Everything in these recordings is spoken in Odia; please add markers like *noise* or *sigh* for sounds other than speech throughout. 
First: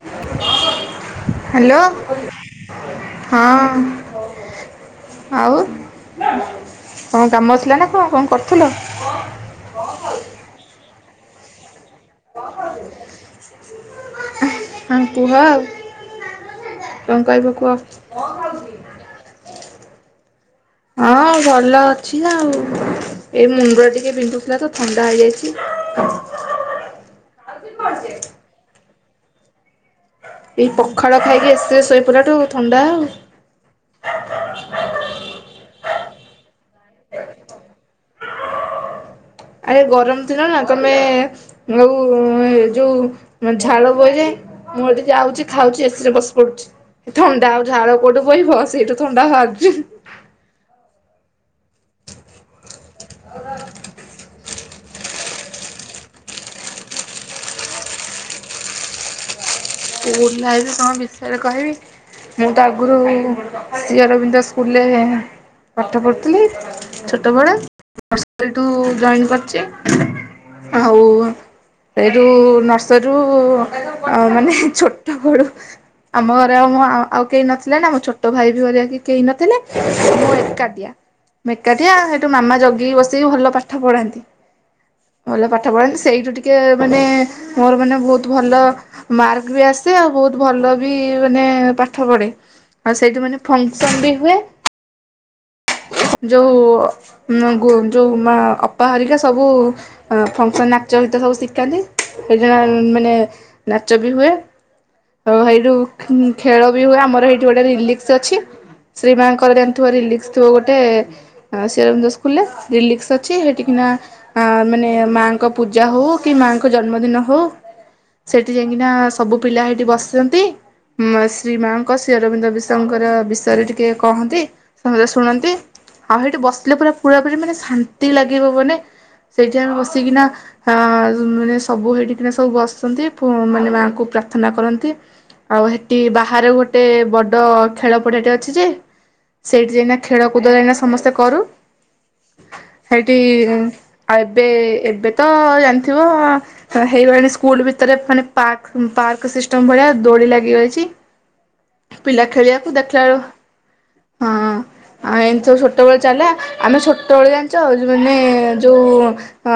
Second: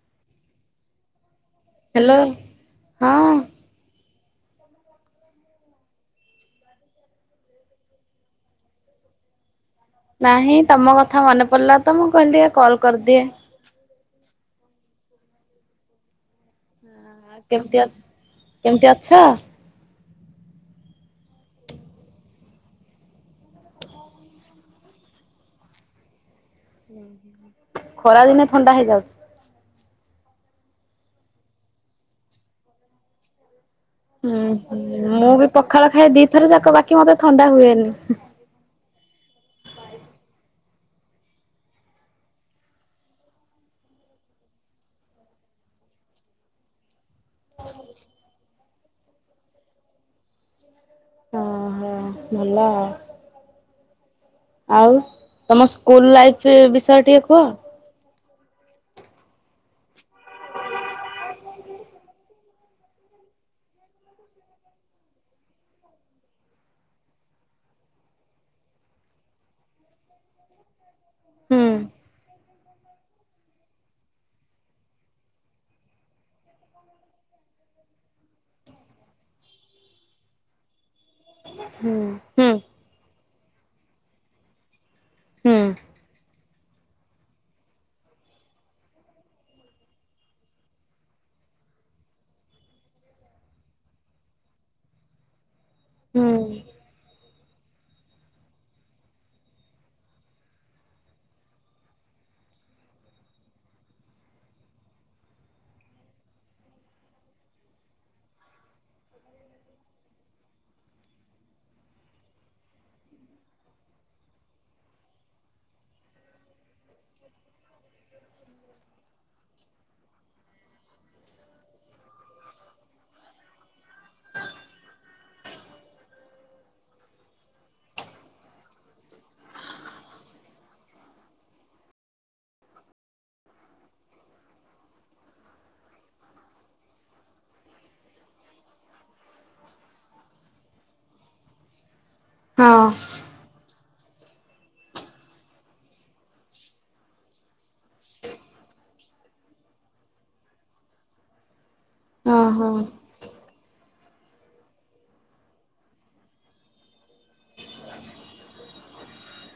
*inaudible* ହାଲୋ ହ୍ୟାଲୋ ହଁ ହଁ। ଆଉ କଣ କାମ ଆଥିଲା ନା କଣ କଣ କରୁଥିଲ। ନାହିଁ ତମ କଥା। କଥା ମନେ ପଡ଼ିଲା। ତ ମୁଁ କହିଲି ଆ କଲ କରିଦିଏ। ଆଂ କୁହ। କଣ କହିବ କୁହ? କେମତି କେମିତି ଅଛ। ହଁ ଭଲ ଅଛି ଆଉ ଏଇ ମୁଣ୍ଡ ଟିକେ ବିନ୍ଧୁଥିଲା ତ ଥଣ୍ଡା ହେଇଯାଇଛି। ଖରା ଦିନେ ଥଣ୍ଡା ହେଇଯାଉଛି। ଏଇ ପଖାଳ ଖାଇକି ଆସିବେ ଶୋଇପିଲାଠୁ ଥଣ୍ଡା ଆଉ। ହୁଁୁ ମୁଁ ବି ପଖାଳ ଖାଇଏ ଦିଥର ଯାକ ବାକି କି ମତେ ଥଣ୍ଡା ହୁଏନି। ଆରେ ଗରମ ଦିନ ନା ତମେୋଉ ଯୋଉ ଝାଳ ବୋହିରେ ମୁଁ ଏଠି ଯାଉଛି ଖାଉଛି ଏସିରେ ବସ ପଡୁଛି ଥଣ୍ଡା ଆଉ ଝାଳ କୋଉଠୁ ବହିିବ ସେ ଏଇଠୁ ଥଣ୍ଡା ବାହାରୁଛି। ହଁ ଭଲ। ଆଉ ତମ ସ୍କୁଲ ଲାଇଫ ବିଷୟ ଟିକେ କୁହ। ସ୍କୁଲାଇଣ ବିଷୟରେ କହିବି ମୁଁ ତ ଆଗରୁ ସରବିନ୍ଦ ସ୍କୁଲରେ ପାଠ ପଢ଼ୁଥିଲି ଛୋଟବେଳେୁ ଜ କରିଛି ଆଉ। ହୁଁ ଯେଉଁ ନର୍ସରରୁ ମାନେ ଛୋଟା ବଡ଼ ଆମ ଘରେ ଆଉ ମୋ ଆଉ କେହି ନଥିଲେ ନା ମୋ ଛୋଟ ଭାଇ ବି ବଆ କି କେହି ନଥିଲେ କାଦିଆ। ମେକାଠିଆ ହୁଁ ସେଠୁ ହୁଁ ମାମା ଜଗିକି ବସିକି ଭଲ ପାଠ ପଢାନ୍ତି। ଭଲ ହୁଁ ପାଠ ପଢ଼ନ୍ତି ସେଇଠୁ ଟିକେ ମାନେ ମୋର ମାନେ ବହୁତ ଭଲ ମାର୍କ ବି ଆସେ ଆଉ ବହୁତ ଭଲ ବି ମାନେ ପାଠ ପଢେ ଆଉ ସେଇଠି ମାନେ ଫଙ୍କସନ୍ ବି ହୁଏ। ହୁଁ ଯୋଉ ଯେଉଁ ମା ଅପା ହରିକା ସବୁ ଫଙ୍କସନ୍ ନାଚ ଗୀତ ସବୁ ଶିଖାନ୍ତି ସେଇଜଣ ମାନେ ନାଚ ବି ହୁଏ। ଆ ସେଇଠୁ ଖେଳ ବି ହୁଏ ଆମର ଏଇଠି ଗୋଟେ ରିଲିକ୍ସ ଅଛି ଶ୍ରୀ ମାଙ୍କର ଜାଣିଥିବା ରିଲିକସ ଥିବ ଗୋଟେ ଶର ସ୍କୁରେ ରିଲିକ୍ସ ଅଛି ସେଠିିକିନା ମାନେ ମାଙ୍କ ପୂଜା ହଉ କି ମାଙ୍କ ଜନ୍ମ ଦିନ ହଉ ସେଠି ଯାଇକିନା ସବୁ ପିଲା ହେଇଠି ବସିଛନ୍ତି ଶ୍ରୀ ମାଙ୍କ ଶ୍ରୀ ଅରବିନ୍ଦ ବିଷଙ୍କର ବିଷୟରେ ଟିକେ କହନ୍ତି ସମସ୍ତେ ଶୁଣନ୍ତି ଆଉ ସେଇଠି ବସିଲେ ପୁରା ପୁରାପୁୀ ମାନେ ଶାନ୍ତି ଲାଗିବ ମାନେ ସେଇଠି ଆମେ ବସିକିନା ମାନେ ସବୁ ହେଇଠିକିନା ସବୁ ବସିନ୍ତି ମାନେ ମାଆଙ୍କୁ ପ୍ରାର୍ଥନା କରନ୍ତି ଆଉ ସେଠି ବାହାରେ ଗୋଟେ ବଡ଼ ଖେଳପଡ଼ିଆଟି ଅଛି ଯେ ସେଇଠି ଯାଇକ ଖେଳକୁଦ ଯାଇନା ସମସ୍ତେ କରୁ। ହଁ ସେଠି ଆଉ ଏବେ ଏବେ ତ ଜାଣିଥିବ ହେଇଗଲାଣି ସ୍କୁଲ ଭିତରେ ମାନେ ପାର୍କ ପାର୍କ ସିଷ୍ଟମ୍ ଭଳିଆ ଦୋଡ଼ି ଲାଗିଗାଇଛି। ପିଲା ହଁ ଖେଳଆକୁ ହଁ ଦେଖଲା ବଳୁ ହଁ ଆଉ ଏମିତି ସବୁ ଛୋଟବେେଳ ଚାଲିଲ ଆମେ ଛୋଟବେେଳ ଜାଣିଛ ମାନେ ଯୋଉ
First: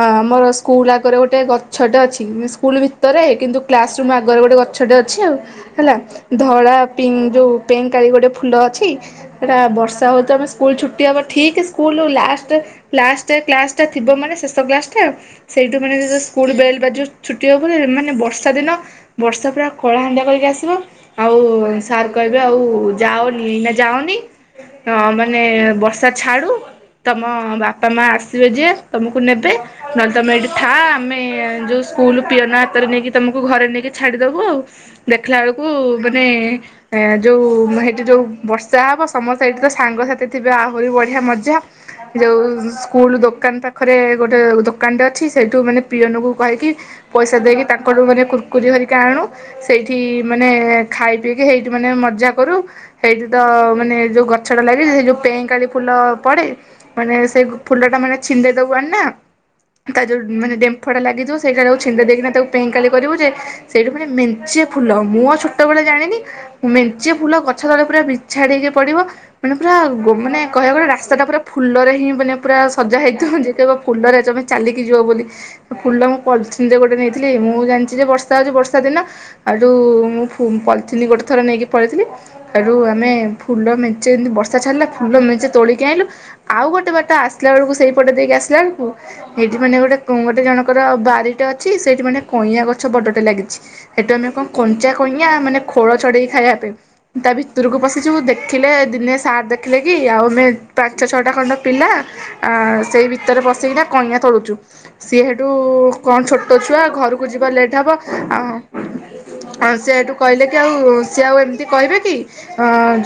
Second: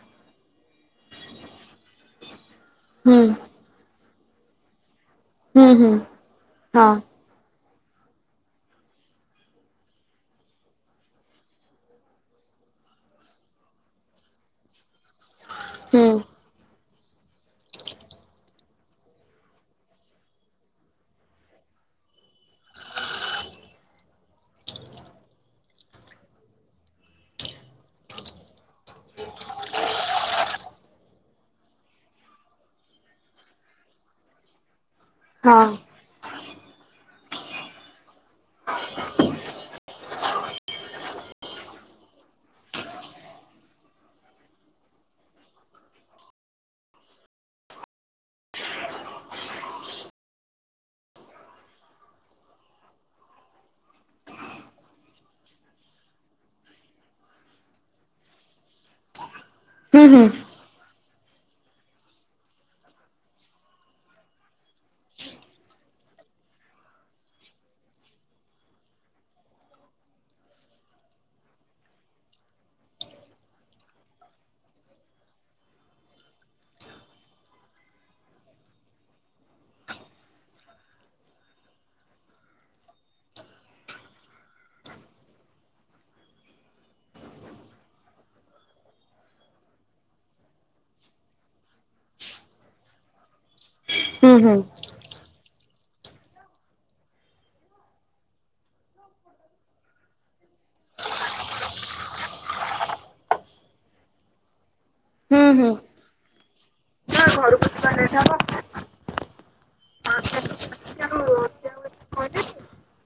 ଆମର ସ୍କୁଲ ଆଗରେ ଗୋଟେ ଗଛଟେ ଅଛି। ସ୍କୁଲ ହୁଁ ଭିତରେ କିନ୍ତୁ କ୍ଲାସ୍ ତୁ ଆଗରେ ଗୋ ଗଛଟେ ଆଛା ହୁଁ ହୁଁ ହେଲା ଧଳା ହଁ ପିଙ୍କ୍ ଯୋଉ ପେଁ କାଳି ଗୋଟେ ଫୁଲ ଅଛି, ସେଇଟା ବର୍ଷା ହେଉଥିବ ଆମେ ସ୍କୁଲ ଛୁଟି ହେବ ଠିକ୍ ସ୍କୁଲ୍ ଲାଷ୍ଟ, ଲାଷ୍ଟ କ୍ଲାସଟା ଥିବ ମାନେ ଶେଷ କ୍ଲାସଟା ସେଇଠୁ ମାନେ ହୁଁ ସ୍କୁଲ୍ ବେଲ୍ ବାଜିବ ଯେଉଁ ଛୁଟି ହେବ ମାନେ ବର୍ଷା ଦିନ ବର୍ଷା ପୁରା କଳାହାଣ୍ଡିଆ କରିକି ଆସିବ, ଆଉ ସାର୍ କହିବେ ଆଉ ଯାଅନି, ଏଇନା ଯାଅନି ମାନେ ବର୍ଷା ଛାଡୁ ତମ ବାପା ମା ଆସିବେ ଯେ ତମକୁ ନେବେ ନହେଲେ ତମେ ଏଇଠି ଥାଆ, ଆମେ ଯୋଉ ସ୍କୁଲ ପିଅନ ହାତରେ ନେଇକି ତମକୁ ଘରେ ନେଇକି ଛାଡିଦବୁ ଆଉ। ଦେଖିଲା ହଁ ବେଳକୁ ମାନେ ଯୋଉ ସେଇଠି ଯୋଉ ବର୍ଷା ହବ ସମସ୍ତେ ସେଇଠି ତ ସାଙ୍ଗସାଥି ଥିବେ ଆହୁରି ବଢିଆ ମଜା, ଯୋଉ ସ୍କୁଲ ଦୋକାନ ପାଖରେ ଗୋଟେ ଦୋକାନଟେ ଅଛି ସେଇଠୁ ମାନେ ପିଅନକୁ କହିକି ପଇସା ଦେଇକି ତାଙ୍କଠୁ ମାନେ କୁର୍ କୁରି ଧରିକି ଆଣୁ ସେଇଠି ମାନେ ଖାଇ ପିଇକି ସେଇଠି ମାନେ ମଜା କରୁ ସେଇଠି ତ ମାନେ ଯୋଉ ଗଛଟା ଲାଗିଛି ସେ ଯୋଉ ପେଁ କାଳି ଫୁଲ ପଡେ ମାନେ ସେଇ ଫୁଲଟା ମାନେ ଛିଣ୍ଡେଇ ଦବୁ ଆଣି ନା। ହୁଁ ତା ହୁଁ ଯୋଉ ମାନେ ଡେମ୍ଫଟା ଲାଗି ସେଇଟା ଛିଣ୍ଡେଇ ଦେଇକିନା ତାକୁ ପେଁକାଳି କରିବୁ ଯେ। ସେଇଠୁ ମାନେ ମେଞ୍ଚେ ଫୁଲ ମୁଁ ଆଉ ଛୋଟ ବେଳେ ଜାଣିନି ମେଞ୍ଚେ ଫୁଲ ଗଛ ତଳେ ପୁରା ବିଛାଡି ହେଇକି ପଡିବ, ମାନେ ପୁରା ଗୋ ମାନେ କହିବାକୁ ଗଲେ ରାସ୍ତାଟା ପୁରା ଫୁଲରେ ହିଁ ମାନେ ପୁରା ସଜା ହେଇଥିବ ଯେ କହିବ ଫୁଲରେ ତମେ ଚାଲିକି ଯିବ ବୋଲି, ଫୁଲ ମୁଁ ପଲିଥିନ୍ ଯୋଉ ଗୋଟେ ନେଇଥିଲି ମୁଁ ଜାଣିଛି ଯେ ବର୍ଷା ହଉଛି ବର୍ଷା ଦିନ ହେଇଠୁ ମୁଁ ଫୁ ପଲିଥିନ୍ ଗୋଟେ ଥର ନେଇକି ପଳେଇଥିଲି ହେଇଠୁ ଆମେ ଫୁଲ ମେଞ୍ଚେ ଯେମିତି ବର୍ଷା ଛାଡିଲା ଫୁଲ ମେଞ୍ଚେ ତୋଳିକି ଆଣିଲୁ ଆଉ ଗୋଟେ ବାଟ ଆସିଲା ବେଳକୁ ସେଇ ପଟ ଦେଇକି ଆସିଲା ବେଳକୁ ସେଇଠି ମାନେ ଗୋଟେ ଗୋଟେ ଜଣଙ୍କର ବାରିଟେ ଅଛି ସେଇଠି ମାନେ କଇଁୟା ଗଛ ବଡ ଟେ ଲାଗିଛି। ସେଇଠୁ ଆମେ ହୁଁ ହୁଁ କଣ ହୁଁ କଞ୍ଚା କଇଁୟା ମାନେ ଖୋଳ ଛଡ଼େଇକି ଖାଇବା ପାଇଁ ତା ଭିତରକୁ ପଶିଯିବୁ ଦେଖିଲେ ଦିନେ ସାର ଦେଖିଲେ କି ଆଉ ଆମେ ପାଞ୍ଚ ଛଅଟା ଖଣ୍ଡ ପିଲା ଆ ସେଇ ଭିତରେ ପଶିକିନା କଇଁୟା ତୋଳୁଛୁ। ସିଏ ହେଠୁ ହୁଁ କଣ ଛୋଟ ଟ ଛୁଆ ଘରକୁ ଯିବା ଲେଟ୍ ହବ। ଆଉ ଆ ସେ ସେଠୁ କହିଲେ କି ଆଉ ସିଏ ଆଉ ଏମିତି କହିବେ କି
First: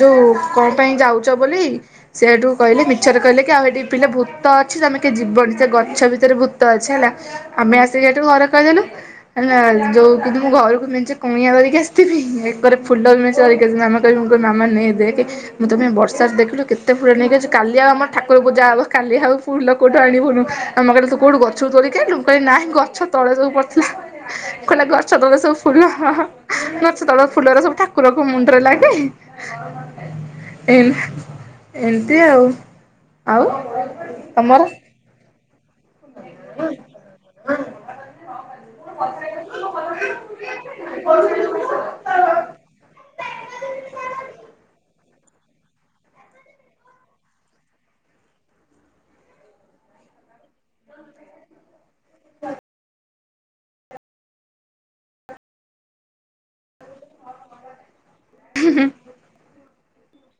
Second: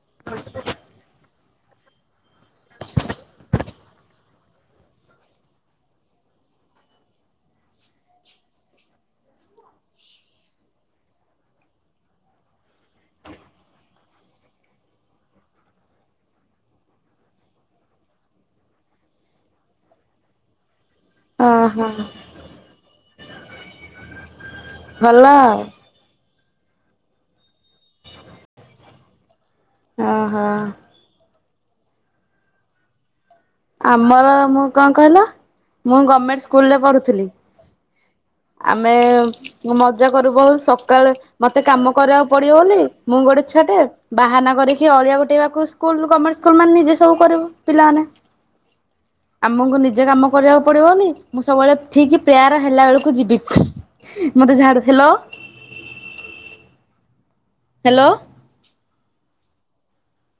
ଯୋଉ କଣ ପାଇଁ ଯାଉଛ ବୋଲି ସେ ସେଠୁ କହିଲେ ମିଛରେ କହିଲେ କି ଆଉ ହେଠି ପିଲେ ଭୂତ ଅଛି ତମେ କେହି ଯିବନି ସେ ଗଛ ଭିତରେ ଭୂତ ଅଛି ହେଲା ଆମେ ଆସିକି ସେଇଠୁ ଘରେ କହିଦେଲୁ *inaudible* ହେଲା। ଯୋଉ କିନ୍ତୁ ମୁଁ ଘରକୁ ମେଞ୍ଚେ କଇଁୟା ଧରିକି ଆସିଥିବି, ଏକରେ ଫୁଲ ବି ମେଞ୍ଚେ ଧରିକି ଆସିଥିବି ମାମାକୁ କହିବି ମାମା ନେ ଦେଖେ ମୁଁ ତୋ ପାଇଁ ବର୍ଷାରେ ଦେଖିଲୁ କେତେ ଫୁଲ ନେଇକି ଆସିଛି କାଲି ଆଉ ଆମ ଠାକୁର ପୂଜା ହବ, କାଲି ଆଉ ଫୁଲ କୋଉଠୁ ଆଣିବୁନୁ। ମାମା କହିଲେ ତୁ କଉଠୁ ଗଛରୁ ଓହୋ ତୋଳିକି ଆଣିଲୁ ମୁଁ କହିଲି ନାଇଁ ଗଛ ତଳେ ସବୁ ପଡ଼ିଥିଲା। କହିଲା ଗଛ ଭଲ ତଳେ ସବୁ ଫୁଲ ହାଁ ହାଁ। ଗଛ ତଳ ଫୁଲରେ ସବୁ ଠାକୁରଙ୍କ ମୁଣ୍ଡରେ ଲାଗେ। ଓହୋ ଏଇନେ। ଏମିତି ଆଉ। ଆଉ ଆମର ତମର? ମୁଁ କଣ କହିଲ? ମୁଁ ଗମେଣ୍ଟ୍ ସ୍କୁଲରେ ପଢୁଥିଲି। ଆମେ ମଜା କରୁ ବହୁତ ସକାଳେ ମତେ କାମ କରିବାକୁ ପଡିବ ବୋଲି ମୁଁ ଗୋଟେ ଛୁଆଟେ ବାହାନା କରିକି ଅଳିଆ ଗୋ *inaudible* ବାକୁ ସ୍ଲୁଲ ଗମେଣ୍ଟ୍ ସ୍କୁଲ ମାନେ ନିଜେ ସବୁ କରିବୁ ପିଲାମାନେ। ଆମକୁ ନିଜେ କାମ କରିବାକୁ ପଡିବନି ମୁଁ ସବୁବେଳେ ଠିକ୍ ପ୍ରେୟାର୍ ହେଲା ବେଳକୁ ଯିବି ମତେ ଝାଡୁ ହାଲୋ। ହାଲୋ। ହୁଁହୁଁ।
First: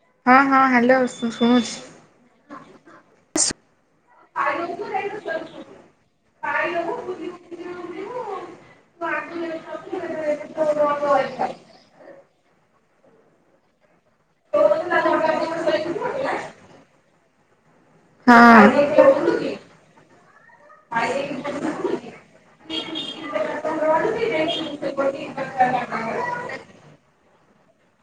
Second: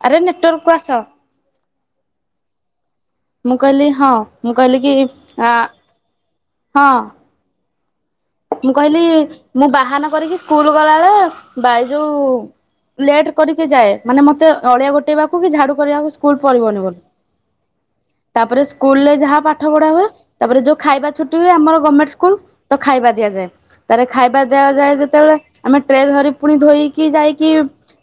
ଆରେ ହଁ ହଁ ନେଟୱାର୍କକୁ ଆସ ହାଲୋ ଶୁଣୁଛି। ମୁଁ କହିଲି। ହଁ ମୁଁ କହିଲି କି ଆଁ ହଁ। ମୁଁ କହିଲି ମୁଁ ବାହାନ କରିକି ସ୍କୁଲ ଗଲାବେଳେ ଏଇ ଯୋଉ ଲେଟ୍ କରିକି ଯାଏ। ମାନେ ମତେ ଅଳିଆ ଗୋଟେଇବାକୁ କି ଝାଡୁ କରିବାକୁ ସ୍କୁଲ ପଡିବନି ବୋଲି। ତାପରେ ହଁ। ସ୍କୁଲ ରେ ଯାହା ପାଠ ପଢା ହୁଏ ତାପରେ ଯୋଉ ଖାଇବା ଛୁଟି ହୁଏ ଆମର ଗଭଣମେଣ୍ଟ ସ୍କୁଲ ତ ଖାଇବା ଦିଆଯାଏ ତାଲେ ଖାଇବା ଦିଆଯାଏ ଯେତେବେଳେ ଆମେ ଟ୍ରେ ଧରି ପୁଣି ଧୋଇକି ଯାଇକି।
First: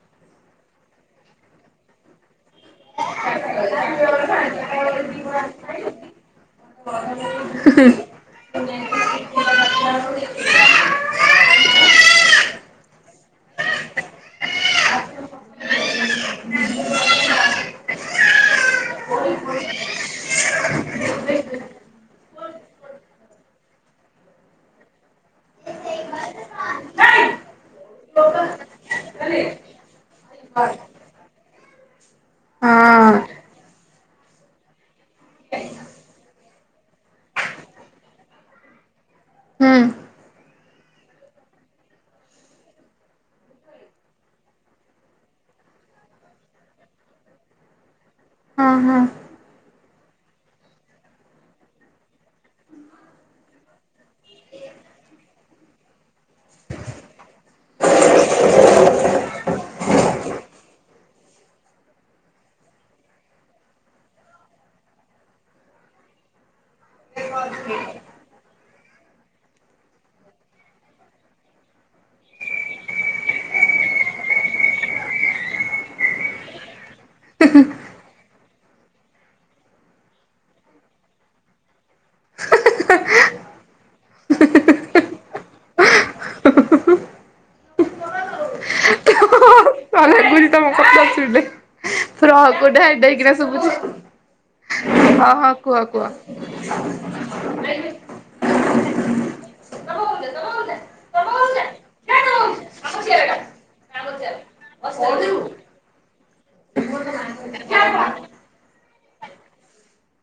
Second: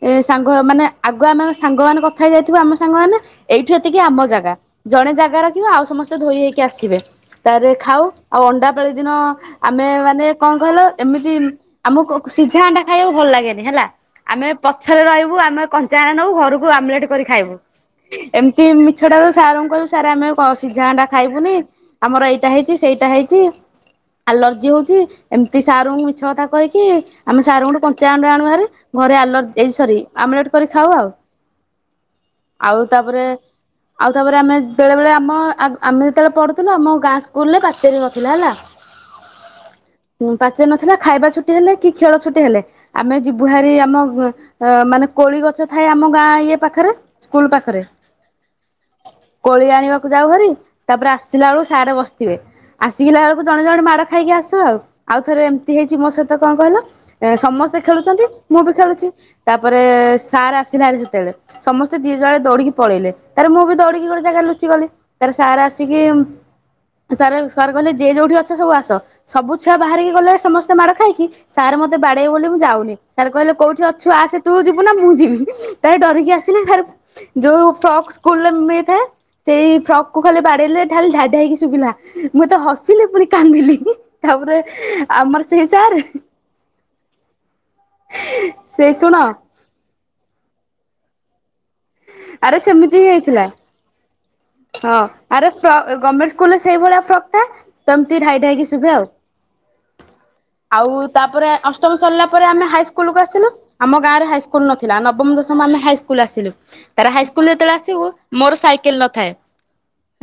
ଏ ସାଙ୍ଗ ମାନେ ଆଗୁ ଆମେ ସାଙ୍ଗ ମାନ କଥା ହେଇ ଯାଇ ଆମ ସାଙ୍ଗମାନେ ଏଇଠୁ ଏତିକି ଆମ ଜାଗା ଜଣେ ଜାଗା ରଖିବ ଆଉ ସମସ୍ତେ ଧୋଇ ହେଇକି ଆସିବେ ତାପରେ ଖାଉ ଆଉ ଅଣ୍ଡା ପାାଳି ଦିନ ଆମେ ମାନେ କଣ କହିଲ ଏମିତି ଆମକୁ ସିଝା ଅଣ୍ଡା ଖାଇବାକୁ ଭଲ ଲାଗେନି ହେଲା। ଆମେ ପଛରେ ରହିବୁ ଆମେ କଞ୍ଚା ଅଣ୍ଡା ନବୁ ଘରକୁ ଆମଲେଟ କରି ଖାଇବୁ। ଏମିତି ମିଛଟାରୁ ସାରଙ୍କୁ କହିବୁ ସାର୍ ଆମେ ସିଝା ଟା ଖାଇବୁନି ଆମର ଏଇଟା ହେଇଛି ସେଇଟା ହେଇଛି ଆଲର୍ଜି ହୋଉଚି। ଏମିତି ସାରଙ୍କୁ ମିଛ କଥା କହିକି ଆମେ ସାରଙ୍କୁଠୁ କଞ୍ଚା ଅଣ୍ଡା ଆଣ ବାରେ ଘରେ ଆଲ ସରି ଆମଲେଟ କରି ଖାଉ ଆଉ। ଆଉ ତାପରେ ହଁ ଆଉ ତାପରେ ଆମେ ବେଳେବେଳେ ଆମ ଆମେ ଯେତେବେଳେ ପଢ଼ୁ ତୁ ଆମ ଗାଁ ସ୍କୁଲ ରେ ପାଚୋରୀ ନଥିଲା ହେଲା। ହୁଁ ମୁଁ ପା ସେ ନଥିଲା ଖାଇବା ଛୁଟି ହେଲେ କି ଖେଳ ଛୁଟି ହେଲେ ଆମେ ଯିବୁହାରି ଆମ ମାନେ କୋଳି ଗଛ ଥାଏ ଆମ ଗାଁ ଇଏ ପାଖରେ ସ୍କୁଲ ପାଖରେ ହଁ ହଁ। କୋଳି ଆଣିବାକୁ ଯାଉ ଭରିି ତାପରେ ଆସିଲା ବେଳକୁ ସାର୍ ବସିଥିବେ ଆସିକିଲା ବେଳକୁ ଆ ଜଣେ ଜଣେ ମାଡ ଖାଇକି ଆସୁ ଆଉ। ଆଉ ଥରେ ଏମିତି ହେଇଛି ମୋ ସହିତ କଣ କହିଲା? ଏ ସମସ୍ତେ ଖେଳୁଛନ୍ତି ମୁଁ ବି ଖେଳୁଛି ତାପରେ ସାର୍ ଆସିନାହାନ୍ତି ଯେତେବେଳେ ସମସ୍ତେ ଦି ଯୁଆଡେ ଦୌଡିକି ପଳେଇଲେ ତାର ମୁଁ ବି ଦୌଡିକି ଗୋଟେ ଜାଗା ଲୁଚି ଗଲି ତାର ସାର ଆସିକି ସାରକାର କହିଲେ ସବୁ ଆସ ସବୁ ଛୁଆ ବାହାରିକି ଗଲେ ସମସ୍ତେ ମାଡ ଖାଇକି ସାର୍ ମତେ ବାଡେଇବ ବୋଲି ମୁ ଯାଉନି ସାର୍ କହିଲେ କୋଉଠି ଅଛୁ ଆସେ ତୁ ଯିବୁ ନା ମୁଁ ଯିବି ତ ଡରିକି ଆସିଲେ ସ ଯୋଉ ଫ୍ରକ୍ ସ୍କୁଲରେ ମିଳିଥାଏ ସେଇ ଫ୍ରକ୍ କୁ ଖାଲି ବାଡେଇଲେ ଖାଲିଢାଡି ହେଇକି ଶୁଭିଲା ମୁ ତ ହ ଆସିଲି ପୁଣି କାନ୍ଦିଲି ତାପରେ ଆମର ସେଇ ସାର୍ ସେଇ ଶୁଣ ଲାଗୁଛି *unintelligible* ଫ୍ରକ୍ ଆରେ ଗୋଟେ ସେମିତି ହାଇଟ୍ ହେଇକିନା ହେଇଥିଲା ଶୁଭୁଛି ହଁ ଆରେ ହଁ କୁହ କୁହ। ଗମେଟ ସ୍କୁଲରେ ସେଇଭଳିଆ ଫ୍ରକ ଥାଏ। ସେମିତିଇ ଢାଇ ଢାଇ କି ଶୁଭେ ଆଉ। ଆଉ ତାପରେ ଅଷ୍ଟମ ସରିଲା ପରେ ଆମେ ହାଇସ୍କୁଲକୁ ଆସିଲୁ ଆମ ଗାଁରେ ହାଇସ୍କୁଲ ନଥିଲା ନବମ ଦଶମ ଆମେ ହାଇ ସ୍କୁଲ ଆସି ତାର ହାଇସ୍କୁଲ ଯେତେଳେ ଆସିବୁ ମୋର ସାଇ କେନ ନଥାଏ।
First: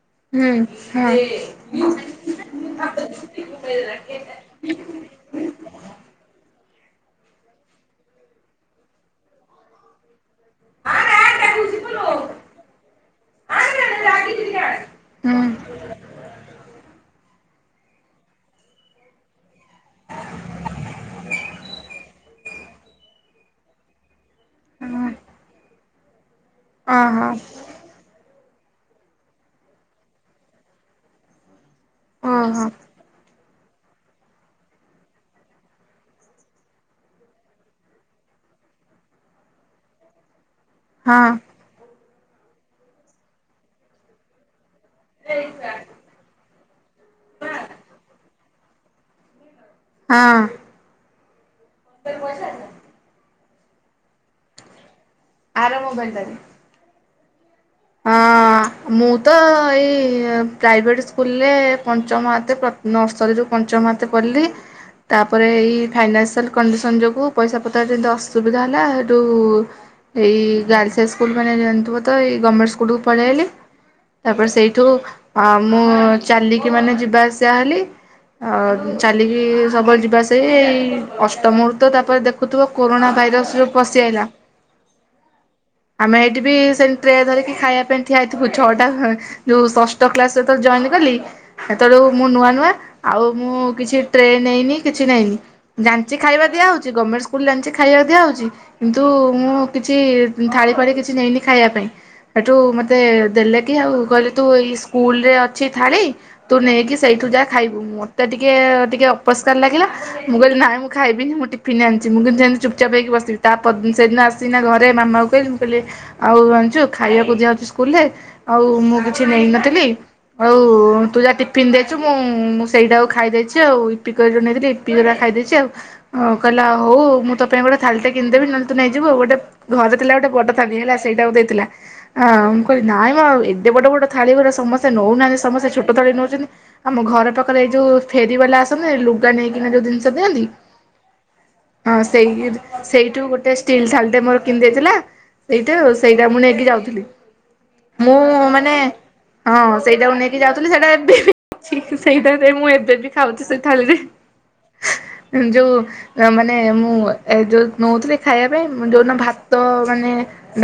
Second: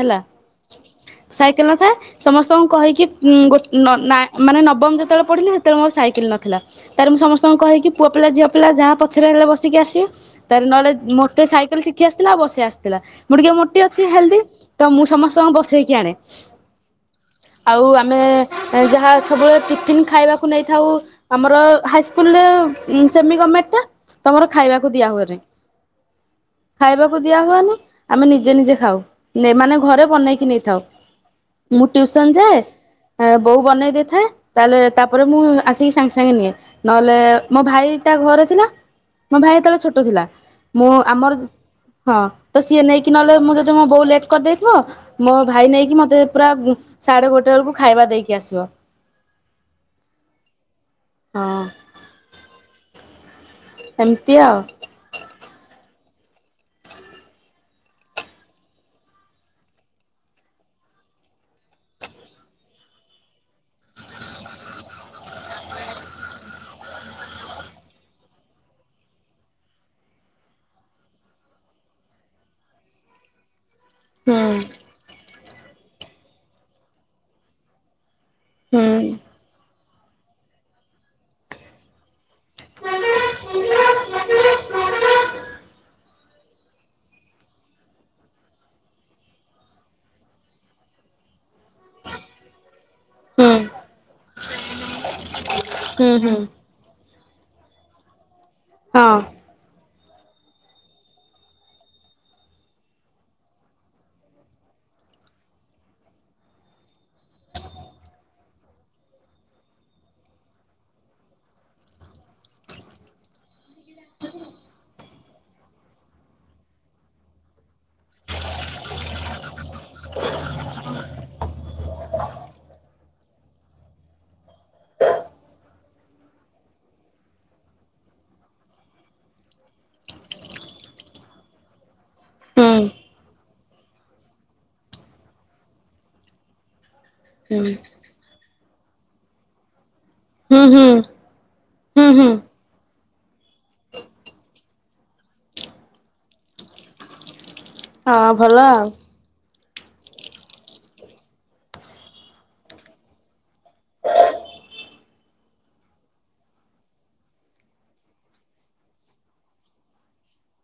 ହେଲା ହୁଁ ହଁ। ସାଇକେଲ ନଥାଏ ସମସ୍ତଙ୍କୁ କହିକି ନ ନା ମାନେ ନବମ ଯେତେବେଳେ ପଢିଲେ ସେତେବେଳେ ମୋର ସାଇକେଲ ନଥିଲା। ତାରେ ମୁଁ ସମସ୍ତଙ୍କୁ କହିକି ପୁଅ ପିଲା ଝିଅ ପିଲା ଯାହା ପଛରେ ହେଲେ ବସିକି ଆସେ ତା ନହଲେ ମୋତେ ସାଇକେ ଶିଖି ଆସିଥିଲା ଆଉ ବସେଇ ଆସିଥିଲା। ମୁଁ ଟିକେ ମୋଟି ଅଛି ହେଲଦି ତ ମୁଁ ସମସ୍ତଙ୍କୁ ବସେଇକି ଆଣେ। ଆଉ ଆମେ ଯାହା ସବୁବେଳେ ଟିଫିନ୍ ଖାଇବାକୁ ନେଇଥାଉ ଆମର ହାଇସ୍କୁଲରେ ସେମି ଗମେଣ୍ଟ ଟା ତୁମର ଖାଇବାକୁ ଦିଆହୁଏନି। ହୁଁ ଖାଇବାକୁ ହଁ ଦିଆ ହୁଏନି ଆମେ ନିଜେ ନିଜେ ଖାଉ ମାନେ ଘରେ ବନେଇକି ନେଇଥାଉ। ମୁଁ ଟ୍ୟୁସନ ଯାଏ ଓହୋ। ବୋଉ ବନେଇ ଦେଇଥାଏ। ତାହେଲେ ତାପରେ ମୁଁ ଆସିକି ସାଙ୍ଗେ ସାଙ୍ଗେ ନିଏ ନହେଲେ ମୋ ଭାଇ ତା ଘରେ ଥିଲା ମୁଁ ହଁ ଆମର ହଁ ତ ସିଏ ନେଇକି ନହେଲେ ମୁଁ ଯଦି ମୋ ବଉ ଲେଟ୍ କରିଦିଏ ହ ମୋ ଭାଇ ନେଇକି ମତେ ପୁରା ସାଢେ ଗୋଟେ ବେଳକୁ ଖାଇବା ଦେଇକି ଆସିବ। ହ। ହଁ। ତା ଠୁ ପଇସା ଆଣିନ ଏମତି ଆଉ। ଆର ମୋବାଇଲ ଟା ରେ ହଁ ମୁଁ ତ ଏଇ ପ୍ରାଇଭେଟ୍ ସ୍କୁଲରେ ପଞ୍ଚମ ଆତେ ନିର୍ସରୀ ରୁ ପଞ୍ଚମ ହାତେ ପଢ଼ିଲି ତାପରେ ଏଇ ଫାଇନାନ୍ସିଆଲ୍ କଣ୍ଡିସନ୍ ଯୋଗୁଁ ପଇସା ପତ୍ର ଯେମିତି ଅସୁବିଧା ହେଲା ହେଠୁ ଏଇ ଗାର୍ଲସ ହାଇସ୍କୁଲ ମାନେ ଯାନିଥିବ ତ ଏଇ ଗମେଣ୍ଟ କିଡୁକୁ ପଳେଇ ଆଇଲି ହୁଁ ତାପରେ ସେଇଠୁ ଅଂ ମୁଁ ଚାଲିକି ମାନେ ଯିବା ଆସିବା ହେଲି ଅ ହୁଁ ଚାଲିକି ସବୁବେଳେ ସେଇ ଅଷ୍ଟମରୁ ତ ତାପରେ ଦେଖୁଥିବ କୋରୋନା ଭାଇରସ ଜଉ ପସିି ଆଇଲା ଆମେ ଏଠି ବି ସେ ଟେ ଧରିକି ଖାଇବା ପାଇଁ ଠିଆ ହେଇଥିବୁ ଛଅଟା ଯୋଉ ଷଷ୍ଟ କ୍ଲାସ ରେ ଯେତେବେଳେ ଜଏନ୍ କଲି ସେତେବେୁଳେ ମୁଁ ନୂଆ ନୂଆ ଆଉ ହୁଁ ମୁଁ କିଛି ଟ୍ରେନ୍ ନେଇନି କିଛି ନେଇନି ହୁଁ ଜାଣିଛି ହୁଁ ଖାଇବା ଦିଆହଉଛି ଗମେଣ୍ଟ ସ୍କୁଲ ଲଞ୍ଚ ରେ ଖାଇବାକୁ ଦିଆହେଉଛି କିନ୍ତୁ ହଁ ମୁଁ କିଛି ଥାଳି ଫାଳି କିଛି ନେଇନି ଖାଇବା ପାଇଁ। ହେଠୁ ମୋତେ ଦେଲେକି ଆଉ କହିଲେ ତୁ ଏଇ ସ୍କୁଲରେ ଅଛି ଥାଳି ତୁ ନେଇକି ସେଇଠୁ ଯା ଖାଇବୁ ମୋତେ ଟିକେ ଟିକେ ଅପସ୍କାର ଲାଗିଲା ମୁଁ କହିଲି ନାହିଁ ମୁଁ ଖାଇବିନି ମୁଁ ଟିଫନ୍ ଆଣିଛି ମୁଁ କହିଲି ଯେମିତି ଚୁପଚାପ୍ ହେଇକି ବସିବି ତା ପରଦିନ ସେଦିନ ଆସିିଗିନା ଘରେ ମାମାକୁ କହିଲି ମୁଁ କହିଲି ଆଉ ଜାଣିଛୁ ଖାଇବାକୁ ଦିଆହଉଛି ସ୍କୁଲରେ ଆଉ ମୁଁ କିଛି ନେଇନଥିଲି ଆଉ ତୁ ଯାହା ଟିଫିନ୍ ଦେଇଛୁ ମୁଁ ମୁଁ ସେଇଟାକୁ ଖାଇ ଦେଇେଇଛି ଆଉ ଇପି କରି ଯଉ ନେଇଥିଲି ଇପି ଗୁରା ଖାଇ ଦେଇଛି ଆଉ କହିଲା ହଉ ମୁଁ ତୋ ପାଇଁ ଗୋଟେ ଥାାଲିଟେ କିଣିଦେବି ନହେଲେ ତୁ ନେଇଯିବୁ ଆଉ ଗୋଟେ ଘରେ ଥିଲା ଗୋଟେ ବଡ଼ ଥାଳି ହେଲା ସେଇଟାକୁ ଦେଇଥିଲା। ଆଁ ମୁଁ ହୁଁ କହିଲି ନାଇଁ ମ ଏଡେ ବଡ ବଡ ଥାଳି ଗୁରେ ସମସ୍ତେ ନଉନାହାନ୍ତି ସମସ୍ତେ ଛୋଟ ଥାଳି ନଉଛନ୍ତି। ଆମ ଘର ପାଖରେ ହୁଁ ଏଇ ଯୋଉ ଫେରିବାଲା ଆସେ ଲୁଗା ନେଇକିନା ଯୋଉ ଜିନଷ ହୁଁ ହୁଁ ହଁ ହୁଁ ହୁଁ ସେଇ ସେଇଠୁ ଗୋଟେ ଷ୍ଟିଲ୍ ଥାଲି ଟେ ମୋର କିଣି ଦେଇଥିଲା ସେଇଠୁ ସେଇଟା ମୁଁ ନେଇ ଯାଉଥିଲି ହଁ ଭଲ ମାନେ ଆଉ। ହଁ ସେଇଟାକୁ ନେଇକି ଯାଉଥିଲି ସେଇଟା ଏବେ ବି ଅଛି ସେଇଟାରେ ମୁଁ ଏବେ ବି ଖାଉଛି ସେଇ ଥାଳିରେ ଯୋଉ ମାନେ ମୁଁ ଯୋଉ ନଉଥିଲି ଖାଇବା ପାଇଁ ମୁ ଯୋଉ ଦିନ ଭାତ ମାନେ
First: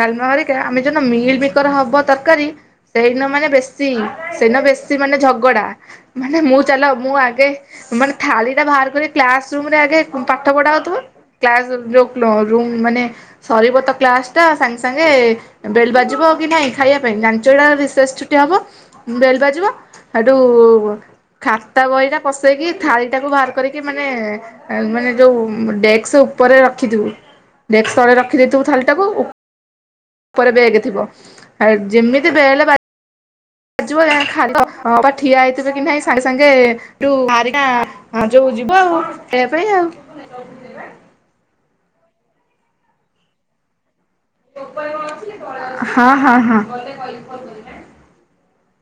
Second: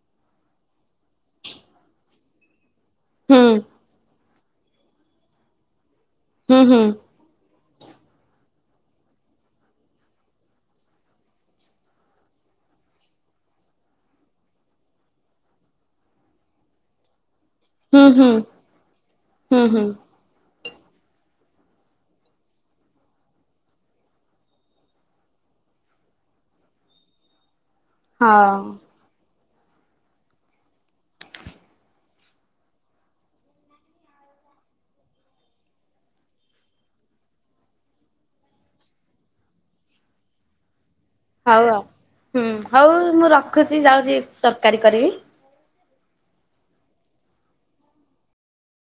ଡାଲମା ଆମେ ଜଉ ମିଲ୍ ମିକର ହବ ତରକାରୀ ସେଇଦିନ ମାନେ ହୁଁ ବେଶୀ ସେଇଦିନ ବେଶୀ ମାନେ ଝଗଡା ମାନେ ମୁଁ ହୁଁ ଚାଲ ହୁଁ ମୁଁ ଆଗେ ମାନେ ଥାଳି ଟା ବାହାର କରି କ୍ଲାସ ରୁମରେ ଆଗେ ପାଠ ପଢା ହଉଥିବ କ୍ଲାସ ଯୋଉ ରୁମ ମାନେ ସରିବ ତ କ୍ଲାସ ଟା ସାଙ୍ଗେ ସାଙ୍ଗେ- ବେଲ୍ ବାଜିବକି ନାଇଁ ଖାଇବା ପାଇଁ ଜାଣି- ଯଉଟା ହୁଁ ରିଶେଷ ହୁଁ ଛୁଟି ହେବ ବେଲ ହୁଁ ବାଜିବ ହୁଁ ହଁ ହେଠୁ- ଖାତା ବହି ଟା ପସେଇକି ଥାଳି ଟାକୁ ବାହାର କରିକି ମାନେ ମାନେ ଯୋଉ ଡେସ୍କ ଉପରେ ରଖିଥିବୁ- ଡେକ୍ସ ତଳେ ରଖିଦେଇଥୁ ଥାାଲି ହଉ ଟାକୁ - ଉପରେ ବେଗେ ଥିବ ଆ ଯେମିତି ବେଲେ ବାଜି - ଯିବ ଖାଲିଁ ଠିଆ ହେଇଥିବେ କି ନାଇଁ ସାଙ୍ଗେ ସାଙ୍ଗେ ଯୋଉ ଯିବ ଆଉ ଖାଇବା ପାଇଁ ଆଉ। ହଉ ଆଉ ହୁଁ ହଉ ମୁଁ ରଖୁଛି ଯାଉଛି। ତରକାରୀ କରିବି। ହଁ ହଁ ହଁ। *unintelligible*